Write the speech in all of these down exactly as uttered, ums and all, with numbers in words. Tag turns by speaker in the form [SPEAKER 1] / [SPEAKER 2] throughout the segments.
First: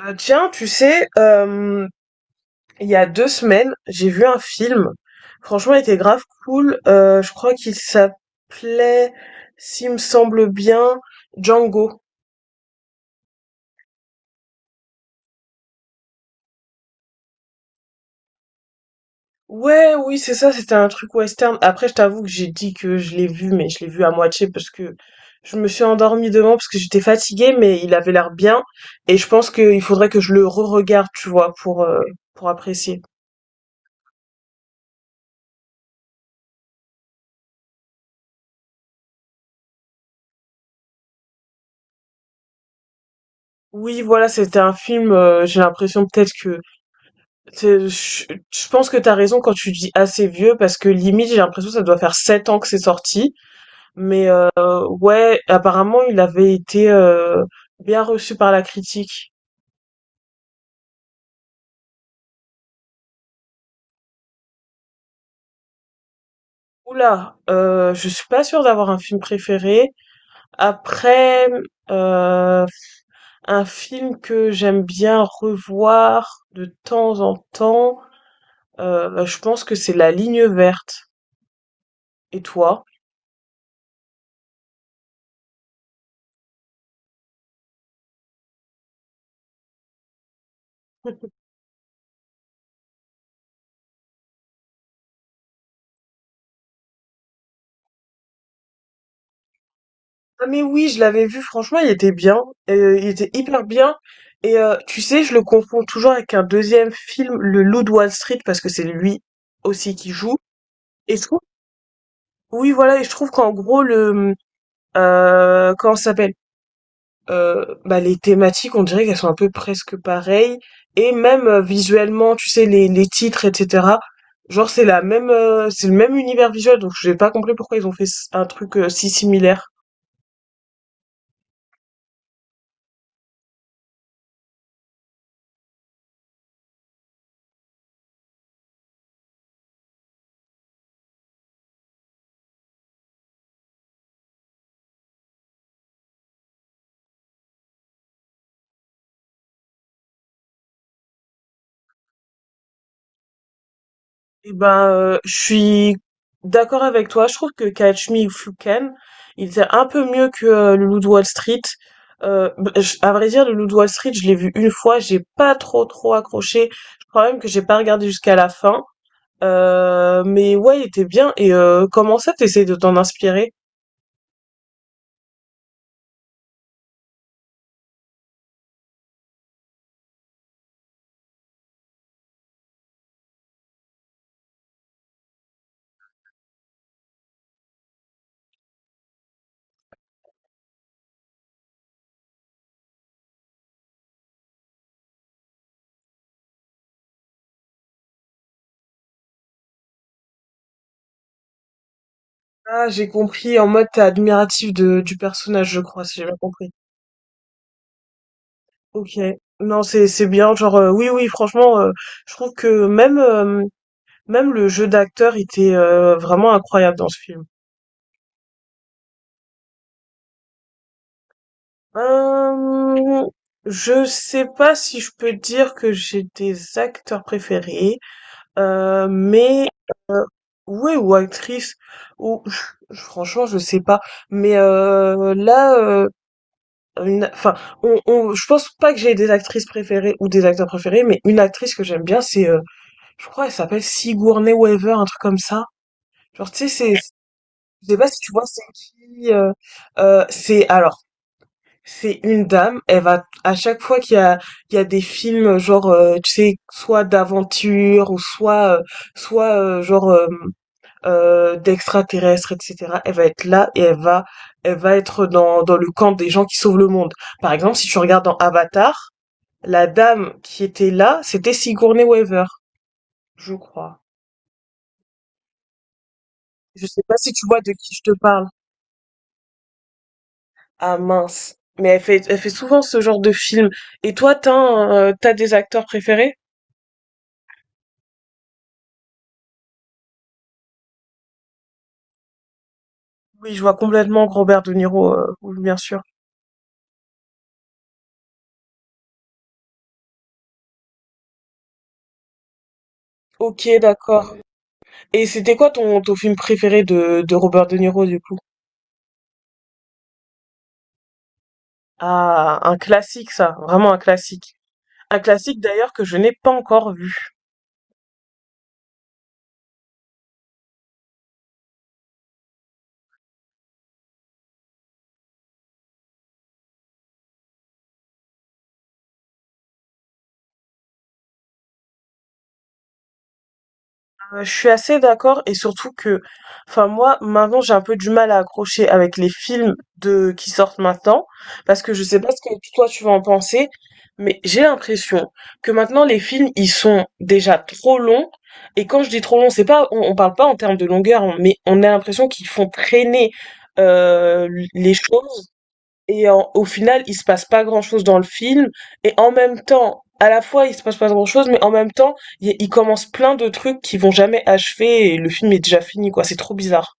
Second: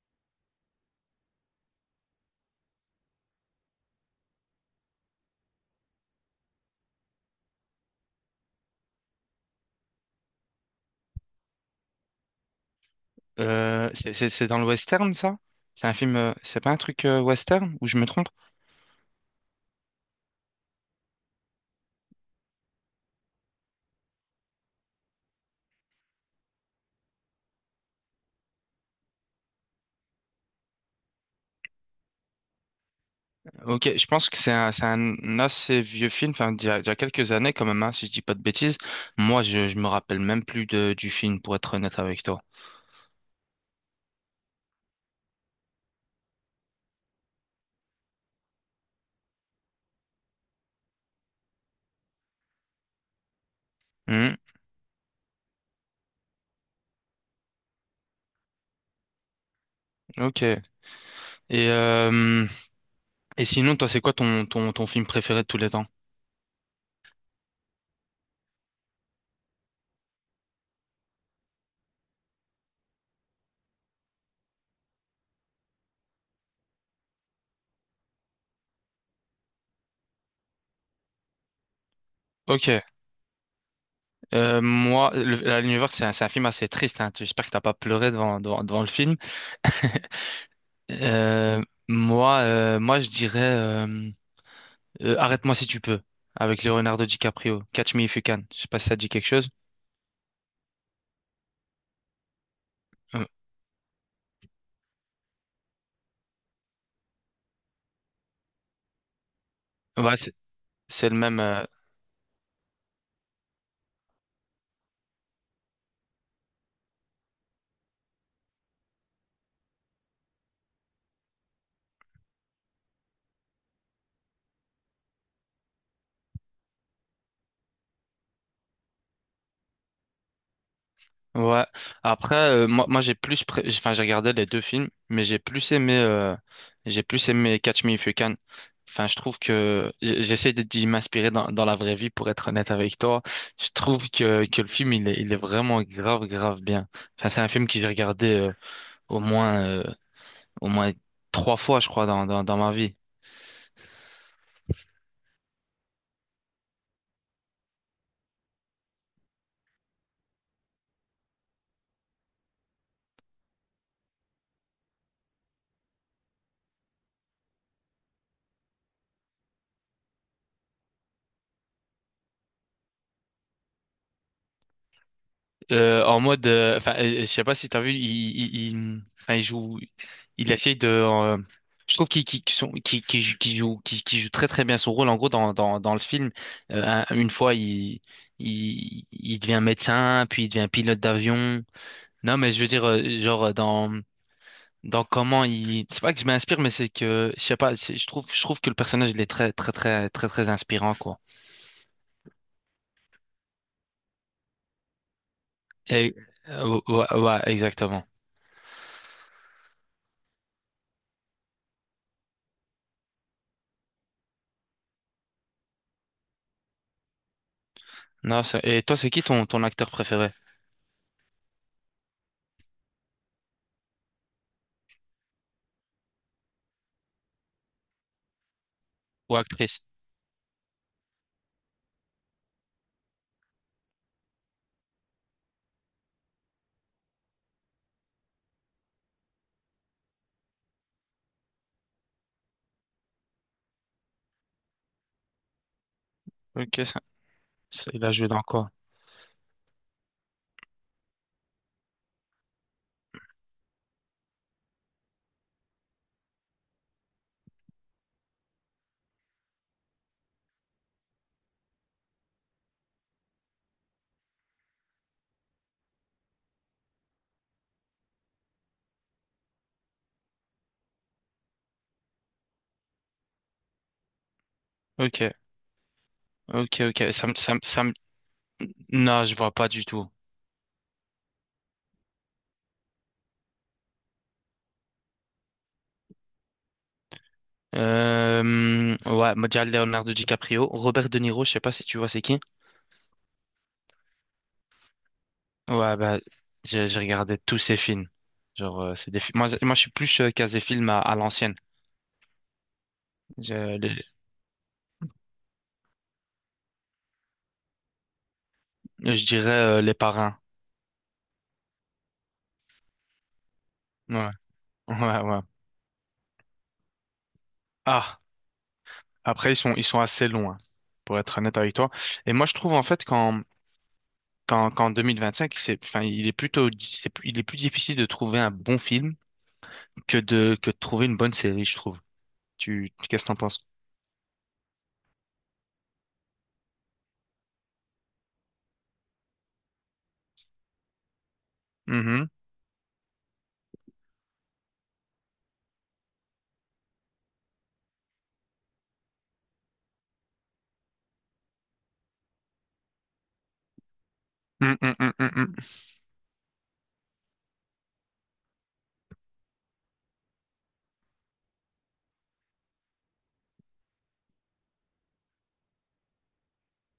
[SPEAKER 1] Euh, tiens, tu sais, euh, il y a deux semaines, j'ai vu un film. Franchement, il était grave cool. Euh, je crois qu'il s'appelait, s'il me semble bien, Django.
[SPEAKER 2] Euh, c'est c'est- c'est dans le western, ça? C'est un film, euh, c'est pas un truc euh, western ou je me trompe?
[SPEAKER 1] Ouais, oui, c'est ça, c'était un truc western. Après, je t'avoue que j'ai dit que je l'ai vu, mais je l'ai vu à moitié parce que je me suis endormie devant parce que j'étais fatiguée, mais il avait l'air bien. Et je pense qu'il faudrait que je le re-regarde, tu vois, pour, euh, pour apprécier.
[SPEAKER 2] Ok, je pense que c'est un, c'est un assez vieux film, enfin, d'il y a, d'il y a quelques années quand même, hein, si je dis pas de bêtises. Moi, je, je me rappelle même plus de, du film, pour être honnête avec toi.
[SPEAKER 1] Oui, voilà, c'était un film, euh, j'ai l'impression peut-être que C'est je je pense que t'as raison quand tu dis «assez vieux» parce que limite, j'ai l'impression que ça doit faire sept ans que c'est sorti, mais
[SPEAKER 2] Hmm,
[SPEAKER 1] heu, ouais, apparemment, il avait été, heu, bien reçu par la critique.
[SPEAKER 2] ok. Et, euh, et sinon, toi, c'est quoi ton, ton, ton film préféré de tous les temps?
[SPEAKER 1] Ouh là, je suis pas sûre d'avoir un film préféré. Après, heu, un film que j'aime bien revoir de temps en temps, heu, je pense que c'est La Ligne verte et
[SPEAKER 2] Ok.
[SPEAKER 1] toi?
[SPEAKER 2] Euh, moi, le- la Lune c'est un, c'est un film assez triste, hein. J'espère que t'as pas pleuré devant, devant, devant le film. Euh, moi, euh, Moi, je dirais. euh, Euh, Arrête-moi si tu peux, avec Leonardo DiCaprio. Catch Me If You Can. Je sais pas si ça te dit quelque chose.
[SPEAKER 1] Ah mais oui, je l'avais vu, franchement, il était bien, euh, il
[SPEAKER 2] Euh,
[SPEAKER 1] était hyper bien. Et euh, tu sais, je le confonds toujours avec un deuxième film, Le Loup de Wall Street, parce que c'est lui aussi qui
[SPEAKER 2] ouais, c'est
[SPEAKER 1] joue.
[SPEAKER 2] c'est le
[SPEAKER 1] Et je trouve,
[SPEAKER 2] même. Euh,
[SPEAKER 1] oui, voilà, et je trouve qu'en gros, le, euh, comment ça s'appelle? Heu, bah, les thématiques, on dirait qu'elles sont un peu presque pareilles et même, heu, visuellement, tu sais, les les titres et cetera. Genre, c'est la même, heu, c'est le même univers visuel, donc j'ai pas compris pourquoi ils ont fait s un truc, heu, si similaire.
[SPEAKER 2] ouais. Après, euh, moi, moi j'ai plus, pré- j'ai- enfin, j'ai regardé les deux films, mais j'ai plus aimé, euh, j'ai plus aimé Catch Me If You Can. Enfin, je trouve que j- j'essaie de d'y m'inspirer dans, dans la vraie vie, pour être honnête avec toi. Je trouve que, que le film, il est, il est vraiment grave, grave bien. Enfin, c'est un film que j'ai regardé euh, au moins, euh, au moins trois fois, je crois, dans, dans, dans ma vie.
[SPEAKER 1] Eh ben, euh, je suis d'accord avec toi. Je trouve que Catch Me If You Can, il était un peu mieux que euh, Le Loup de Wall Street. Euh, b- je- à vrai dire, Le Loup de Wall Street, je l'ai vu une fois, j'ai pas trop trop accroché. Je crois même que j'ai pas regardé jusqu'à la fin. Euh, mais ouais, il était bien. Et euh, comment ça, t'essayes de t'en inspirer?
[SPEAKER 2] Euh, en mode, euh, enfin, euh, euh, je sais pas si t'as vu, il, il, il, enfin, il joue, il essaye de, euh, je trouve qu'il qu'il- qu'il sont- qu'il- qu'il joue, qu'il joue, qu'il- qu'il joue très très bien son rôle. En gros, dans dans dans le film, euh, un- une fois il il il devient médecin, puis il devient pilote d'avion. Non, mais je veux dire, euh, genre dans dans comment il, c'est pas que je m'inspire, mais c'est que je sais pas, c'est- je trouve je trouve que le personnage il est très très très très très inspirant quoi.
[SPEAKER 1] Ah, j'ai compris. En mode, t'es admiratif de, du personnage, je crois,
[SPEAKER 2] Et
[SPEAKER 1] si j'ai bien compris.
[SPEAKER 2] euh, ouais, ouais, exactement.
[SPEAKER 1] Ok. Non, c'est c'est bien. Genre, euh, oui, oui, franchement, euh, je trouve que même. euh, Même le jeu d'acteur était, heu, vraiment incroyable dans ce film.
[SPEAKER 2] Non, c'est- et toi, c'est qui ton ton acteur préféré?
[SPEAKER 1] Hem, je sais pas si je peux dire que j'ai des acteurs préférés, heu,
[SPEAKER 2] Ou
[SPEAKER 1] mais
[SPEAKER 2] actrice.
[SPEAKER 1] ouais ou actrices ou je- franchement je sais pas. Mais, heu, là, heu, une enfin on on je pense pas que j'ai des actrices préférées ou des acteurs préférés, mais une actrice que j'aime bien c'est, heu, je crois elle s'appelle Sigourney Weaver, un truc comme ça. Genre tu sais
[SPEAKER 2] Ok,
[SPEAKER 1] c'est
[SPEAKER 2] ça,
[SPEAKER 1] je
[SPEAKER 2] ça-
[SPEAKER 1] sais
[SPEAKER 2] il
[SPEAKER 1] pas
[SPEAKER 2] a
[SPEAKER 1] si
[SPEAKER 2] joué
[SPEAKER 1] tu
[SPEAKER 2] dans
[SPEAKER 1] vois c'est
[SPEAKER 2] quoi?
[SPEAKER 1] qui, heu? Heu, c'est alors C'est une dame, elle va à chaque fois qu'il y a il y a des films genre euh, tu sais soit d'aventure ou soit euh, soit euh, genre euh, euh, d'extraterrestres et cetera. Elle va être là et elle va elle va être dans dans le camp des gens qui sauvent le monde. Par exemple, si tu regardes dans Avatar, la dame qui était là, c'était Sigourney Weaver, je crois.
[SPEAKER 2] Ok, ok,
[SPEAKER 1] Je sais
[SPEAKER 2] ok.
[SPEAKER 1] pas
[SPEAKER 2] Ça
[SPEAKER 1] si
[SPEAKER 2] me,
[SPEAKER 1] tu
[SPEAKER 2] ça
[SPEAKER 1] vois
[SPEAKER 2] me,
[SPEAKER 1] de
[SPEAKER 2] ça me...
[SPEAKER 1] qui je te parle.
[SPEAKER 2] Non, je vois pas du tout.
[SPEAKER 1] Ah mince. Mais elle fait elle fait souvent ce genre de film. Et toi, t'as un, euh, t'as des acteurs préférés?
[SPEAKER 2] Euh, ouais, moi, Leonardo DiCaprio, Robert De Niro, je sais pas si tu vois c'est qui.
[SPEAKER 1] Oui, je vois complètement Robert De Niro, euh, oui, bien
[SPEAKER 2] Ouais,
[SPEAKER 1] sûr.
[SPEAKER 2] bah, j'ai j'ai regardé tous ses films. Genre, euh, c'est des films. Moi, je- moi, je suis plus euh, casé film à, à l'ancienne.
[SPEAKER 1] Ok,
[SPEAKER 2] Je, les-
[SPEAKER 1] d'accord. Et c'était quoi ton, ton film préféré de, de Robert De Niro, du coup?
[SPEAKER 2] je dirais euh, Les Parrains.
[SPEAKER 1] Ah, un classique, ça, vraiment un
[SPEAKER 2] Ouais,
[SPEAKER 1] classique. Un
[SPEAKER 2] ouais, ouais.
[SPEAKER 1] classique d'ailleurs que je n'ai pas encore vu.
[SPEAKER 2] Ah, après, ils sont, ils sont assez longs, hein, pour être honnête avec toi. Et moi, je trouve en fait quand qu'en qu'en cinq c'est, enfin, il est plutôt, c'est il est plus difficile de trouver un bon film que de, que de trouver une bonne série, je trouve. Tu, qu'est-ce que t'en penses?
[SPEAKER 1] Euh, Je suis assez d'accord et surtout que, enfin moi maintenant j'ai un peu du mal à accrocher avec les films de qui sortent maintenant parce que je sais
[SPEAKER 2] Mhm.
[SPEAKER 1] pas ce que toi tu vas en penser, mais j'ai l'impression que maintenant les films ils sont déjà trop longs et quand je dis trop long c'est pas on, on parle pas en termes de longueur hein, mais on a l'impression qu'ils font traîner euh,
[SPEAKER 2] Mm,
[SPEAKER 1] les
[SPEAKER 2] mm, mm, mm,
[SPEAKER 1] choses
[SPEAKER 2] mm.
[SPEAKER 1] et en au final, il se passe pas grand-chose dans le film et en même temps, à la fois, il se passe pas grand-chose mais en même temps, il il commence plein de trucs qui vont jamais achever et le film est déjà fini quoi, c'est trop bizarre.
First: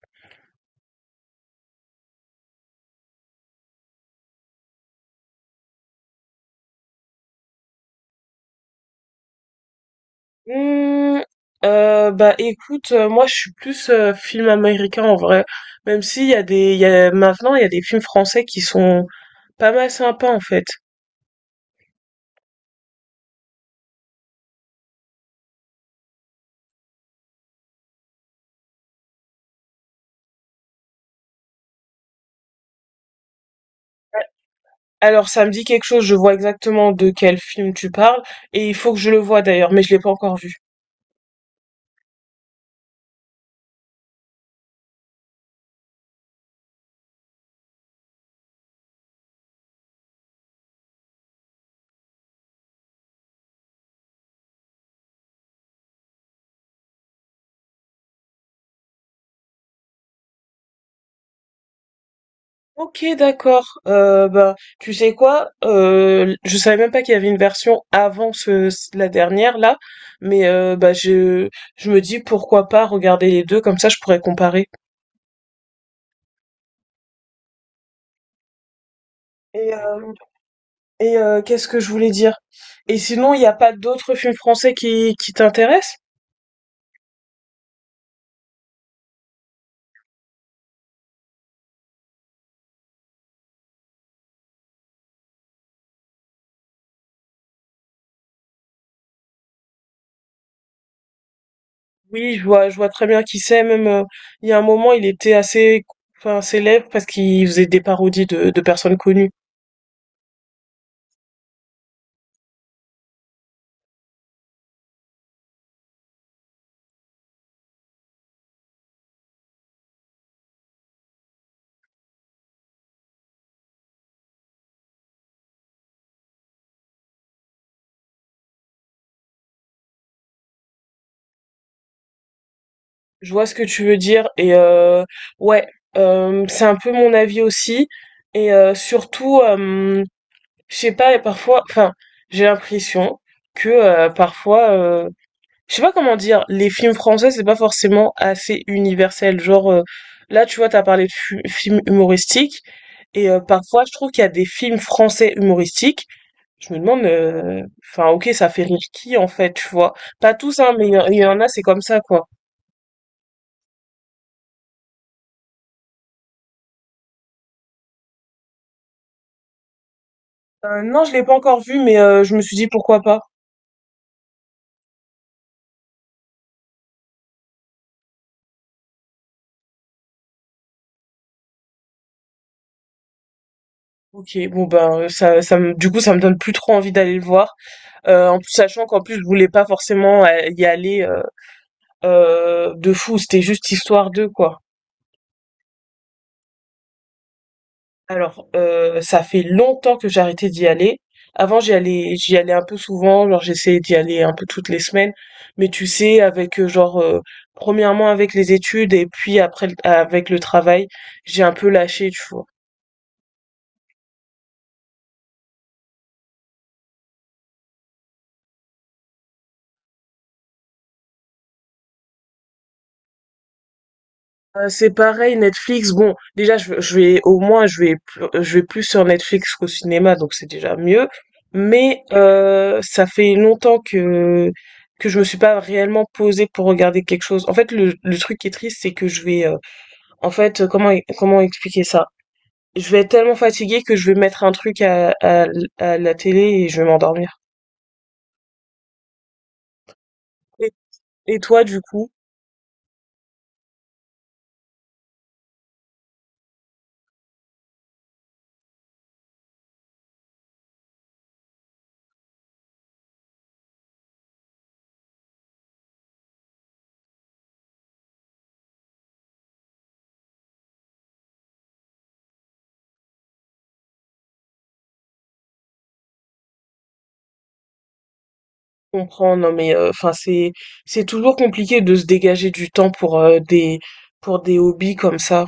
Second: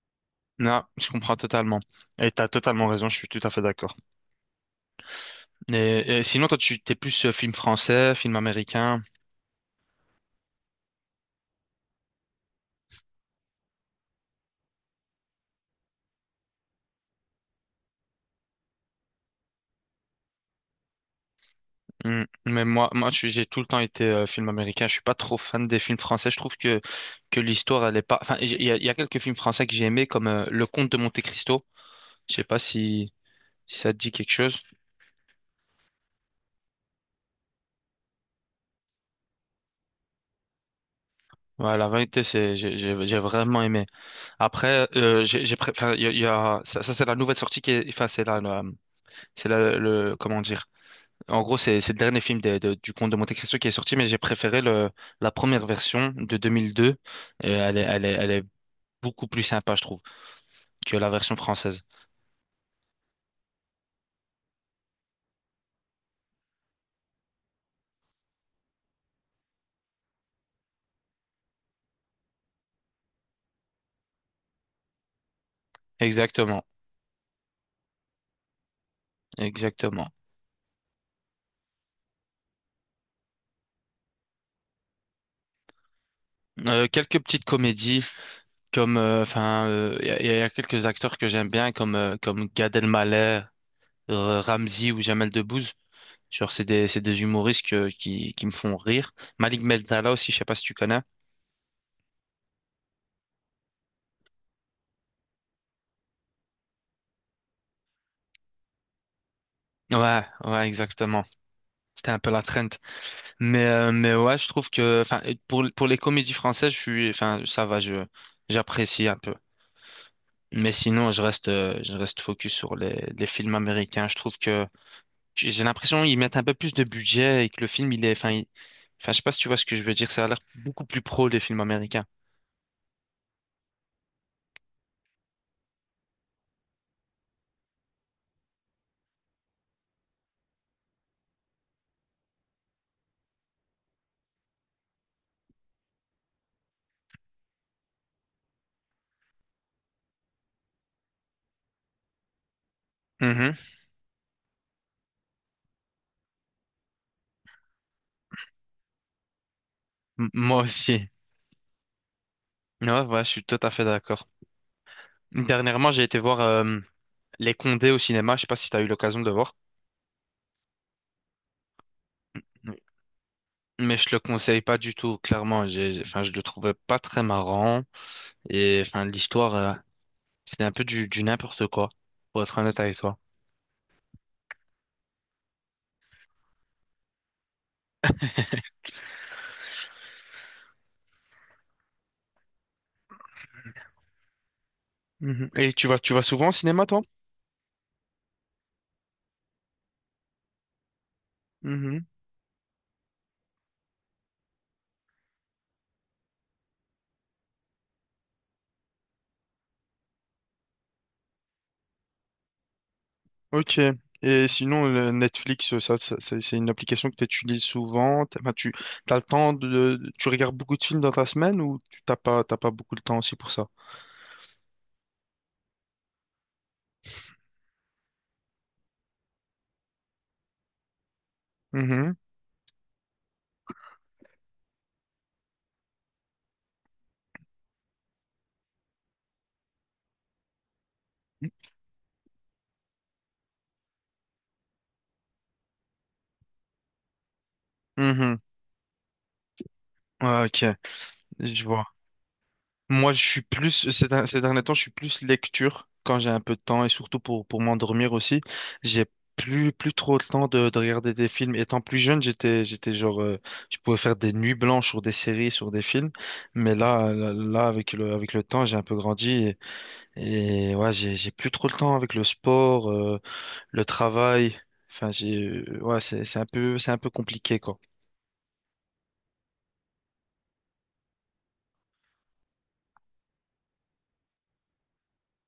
[SPEAKER 2] Non, je comprends totalement. Et t'as totalement raison, je suis tout à fait d'accord. Et, et sinon, toi, tu t'es plus euh, film français, film américain.
[SPEAKER 1] Mmh, euh, bah écoute, euh, moi je suis plus euh, film américain en vrai, même s'il y a des, il y a, maintenant il y a des films français qui sont pas mal sympas en fait.
[SPEAKER 2] Mm. Mais moi, moi, je suis- j'ai tout le temps été euh, film américain. Je suis pas trop fan des films français. Je trouve que que l'histoire, elle est pas. Enfin, il y a, il y a quelques films français que j'ai aimés, comme euh, Le Comte de Monte-Cristo. Je sais pas si si ça te dit quelque chose.
[SPEAKER 1] Alors ça me dit quelque chose, je vois exactement de quel film tu parles, et il faut que je le voie d'ailleurs, mais je l'ai pas encore vu.
[SPEAKER 2] Ouais, la vérité, c'est, j'ai, j'ai j'ai vraiment aimé. Après, euh, j'ai, j'ai pré- enfin, il y a, il y a- ça, ça, c'est la nouvelle sortie qui est, enfin, c'est là, la- c'est là, le, comment dire. En gros, c'est, c'est le dernier film des- de- du Comte de Monte-Cristo qui est sorti, mais j'ai préféré le, la première version de deux mille deux. Et elle est, elle est, elle est beaucoup plus sympa, je trouve, que la version française.
[SPEAKER 1] Ok, d'accord. Euh, bah, tu sais quoi? Euh, je savais même pas qu'il y avait une version avant ce, la dernière là, mais euh, bah je je me dis pourquoi pas regarder les deux, comme ça je pourrais comparer.
[SPEAKER 2] Exactement,
[SPEAKER 1] Et
[SPEAKER 2] exactement.
[SPEAKER 1] euh, Et euh, qu'est-ce que je voulais dire? Et sinon, il n'y a pas d'autres films français qui, qui t'intéressent?
[SPEAKER 2] Euh, quelques petites comédies, comme, euh, enfin, euh, il y, a il y a quelques acteurs que j'aime bien, comme, euh, comme Gad Elmaleh, euh, Ramzy ou Jamel Debbouze. Genre, c'est des, c'est des humoristes que- qui, qui me font rire. Malik Bentala aussi, je sais pas si tu connais.
[SPEAKER 1] Oui, je vois, je vois très bien qui c'est. Même euh, il y a un moment, il était assez, enfin, célèbre parce qu'il faisait des parodies de, de personnes connues.
[SPEAKER 2] Ouais, ouais, exactement. C'était un peu la trend. Mais, euh, mais ouais, je trouve que, enfin, pour, pour les comédies françaises, je suis, enfin, ça va, je, j'apprécie un peu. Mais sinon, je reste, euh, je reste focus sur les, les films américains. Je trouve que j'ai l'impression qu'ils mettent un peu plus de budget et que le film, il est, enfin, il- enfin, je sais pas si tu vois ce que je veux dire. Ça a l'air beaucoup plus pro, les films américains.
[SPEAKER 1] Je vois ce que tu veux dire. Et euh, ouais, euh, c'est un peu mon avis aussi. Et euh, surtout, euh, je sais pas, et parfois, enfin, j'ai l'impression que euh, parfois. euh, je sais pas comment dire, les films français, c'est pas forcément assez universel. Genre, euh, là, tu vois, t'as parlé de fu- films humoristiques, et euh,
[SPEAKER 2] Mhm.
[SPEAKER 1] parfois, je trouve qu'il y a des films français humoristiques. Je me demande, euh, enfin, ok, ça fait rire qui, en fait, tu vois.
[SPEAKER 2] M-
[SPEAKER 1] Pas tous,
[SPEAKER 2] Moi
[SPEAKER 1] hein, mais il y, en
[SPEAKER 2] aussi.
[SPEAKER 1] il y en a, c'est comme ça, quoi.
[SPEAKER 2] Ouais, ouais, je suis tout à fait d'accord. Dernièrement, j'ai été voir euh, Les Condés au cinéma. Je sais pas si tu as eu l'occasion de le voir.
[SPEAKER 1] Euh, non, je l'ai pas encore vu, mais euh, je me suis dit,
[SPEAKER 2] Oui.
[SPEAKER 1] pourquoi pas.
[SPEAKER 2] Mais je le conseille pas du tout, clairement. J'ai, j'ai- enfin, je le trouvais pas très marrant. Et enfin, l'histoire, euh, c'était un peu du, du n'importe quoi, pour être honnête avec toi.
[SPEAKER 1] Ok, bon, ben, euh, ça, ça me, du coup, ça me donne plus trop envie d'aller le voir. Euh, en plus, sachant qu'en plus, je voulais pas forcément euh, y aller euh, euh, de fou, c'était juste histoire de, quoi.
[SPEAKER 2] Mhm. Et tu vas, tu vas souvent au cinéma, toi?
[SPEAKER 1] Alors, heu, ça fait longtemps que j'ai arrêté d'y aller. Avant, j'y allais j'y allais un peu souvent, genre j'essayais d'y aller un peu toutes les semaines, mais tu sais avec, heu, genre, heu, premièrement°, avec les études et puis après l avec le travail, j'ai un peu lâché, tu vois?
[SPEAKER 2] Ok. Et sinon, le Netflix, ça, ça- c'est c'est une application que tu utilises souvent. T'as- Enfin, tu as le temps de, tu regardes beaucoup de films dans ta semaine ou tu t'as pas, t'as pas beaucoup de temps aussi pour ça?
[SPEAKER 1] Heu, c'est pareil Netflix, bon, déjà je je vais au moins je vais pl je vais plus sur Netflix qu'au cinéma, donc c'est déjà mieux. Mais
[SPEAKER 2] Mhm.
[SPEAKER 1] heu, ça fait longtemps que que je me suis pas réellement posée pour regarder quelque chose. En fait, le le truc qui est triste, c'est que je vais, heu, en fait, heu, comment e comment expliquer ça? Je vais être tellement fatiguée que je vais mettre un truc à à à la télé et je vais m'endormir.
[SPEAKER 2] Mhm. Ah, ok,
[SPEAKER 1] Et et
[SPEAKER 2] je
[SPEAKER 1] toi, du
[SPEAKER 2] vois.
[SPEAKER 1] coup?
[SPEAKER 2] Moi, je suis plus, ces, der- ces derniers temps, je suis plus lecture quand j'ai un peu de temps et surtout pour, pour m'endormir aussi. J'ai plus, plus trop le temps de, de regarder des films. Étant plus jeune, j'étais, j'étais genre, euh, je pouvais faire des nuits blanches sur des séries, sur des films. Mais là, là, là, avec le, avec le temps, j'ai un peu grandi et, et ouais, j'ai, j'ai plus trop le temps avec le sport, euh, le travail. Enfin, j'ai, euh, ouais, c'est, c'est un peu, c'est un peu compliqué, quoi.
[SPEAKER 1] Comprends, non mais enfin c'est c'est toujours compliqué de se dégager du temps pour, heu, des pour des hobbies comme ça.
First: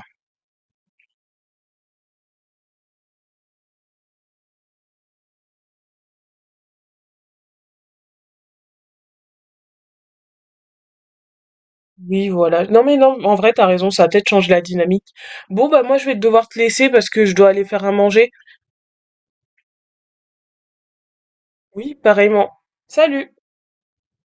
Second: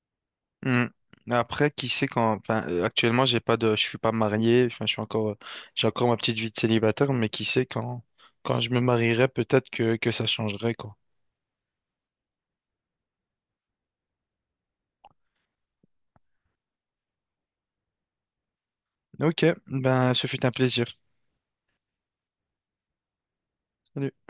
[SPEAKER 2] Hmm. Après, qui sait quand. Enfin, euh, actuellement, j'ai pas de. Je suis pas marié. Enfin, je suis encore. euh, J'ai encore ma petite vie de célibataire, mais qui sait quand. Quand je me marierai, peut-être que que ça changerait, quoi.
[SPEAKER 1] Oui, voilà. Non mais non, en vrai, t'as raison, ça a peut-être changé la dynamique. Bon, bah, moi, je vais devoir te laisser parce que je dois aller faire à manger.
[SPEAKER 2] Ok. Ben, ce fut un plaisir.
[SPEAKER 1] Oui, pareillement. Salut!
[SPEAKER 2] Salut.